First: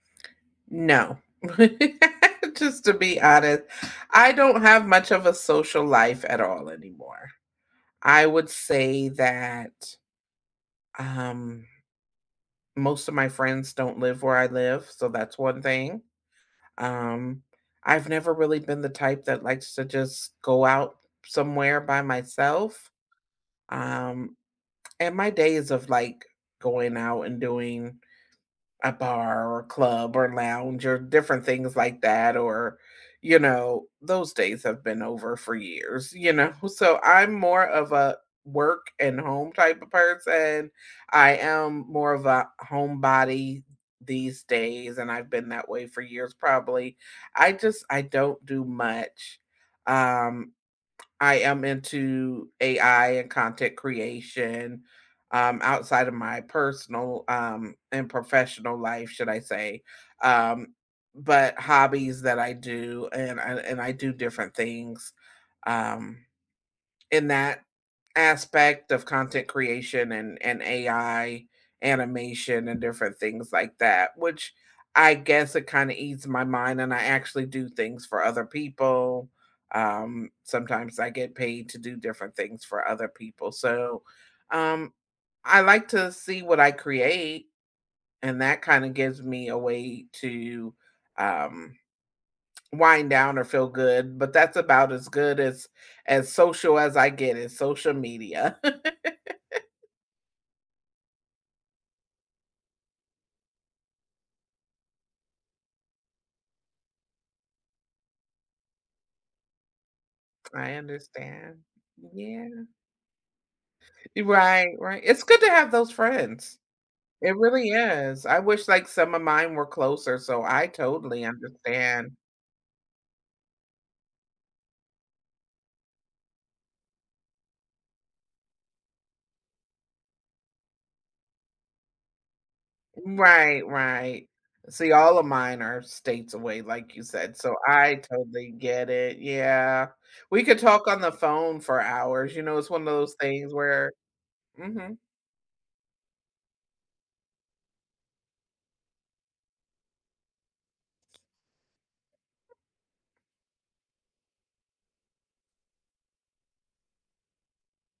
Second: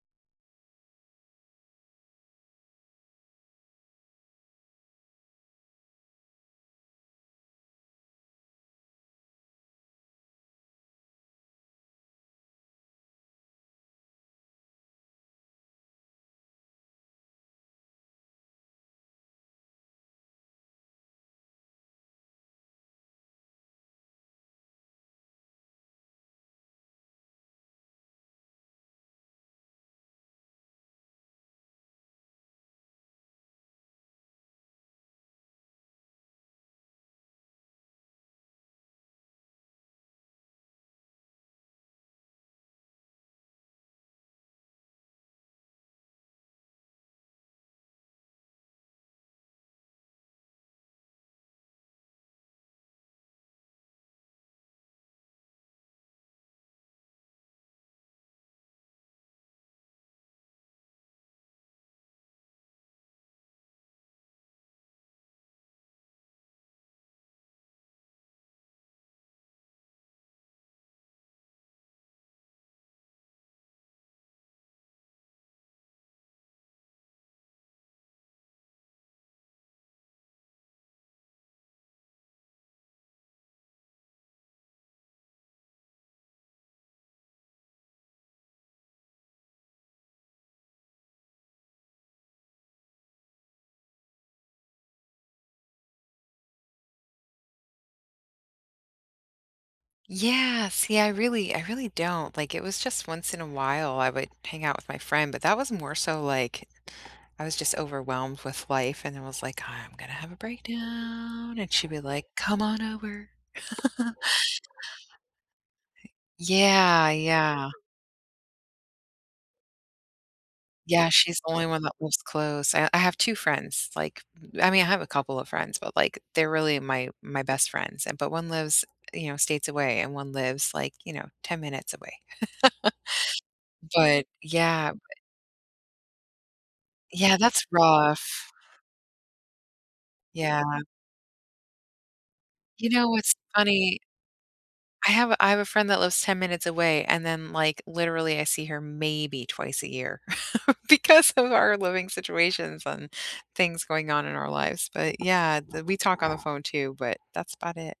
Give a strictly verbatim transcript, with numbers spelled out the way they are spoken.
No. Just to be honest, I don't have much of a social life at all anymore. I would say that, um, most of my friends don't live where I live, so that's one thing, um, I've never really been the type that likes to just go out somewhere by myself, um, and my days of, like, going out and doing a bar, or a club, or lounge, or different things like that, or you know, those days have been over for years, you know? So, I'm more of a work and home type of person, I am more of a homebody these days and I've been that way for years, probably. I just I don't do much, um, I am into AI and content creation, um, outside of my personal, um, and professional life, should I say, um, but hobbies that I do and I and I do different things, um, in that aspect of content creation and and AI animation and different things like that, which I guess it kinda ease my mind, and I actually do things for other people, um, sometimes I get paid to do different things for other people, so, um, I like to see what I create, and that kinda gives me a way to, um, wind down or feel good, but that's about as good as as social as I get in social media. Yes. Yeah, I really I really don't, like, it was just once in a while, I would hang out with my friend, but that was more so like I was just overwhelmed with life and I was like, "I'm gonna have a I understand. breakdown," and she'd be like, Yeah. "Come on over." Right, right. It's good to have those friends, Yeah, it yeah. really is. I wish, like, some of mine were closer, so I Yeah, totally she's the only one that understand. lives close. I I have two friends, like, m I mean, I have a couple of friends, but, like, they're really my my best friends, e but one lives, you know, states away and one lives, like, you know, ten minutes away, Right, but right. See, Yeah all of mine are states away like you said, Yeah, so that's I rough. totally get it Yeah, we could Yeah. talk on the phone for hours, you know, it's one of You know those what's things where funny? Mhm. I have I have a friend that lives ten minutes away and then, like, literally I see her maybe twice a year, because of our living situations and things going on in our lives, but yeah, the we talk on the phone too, but that's about it.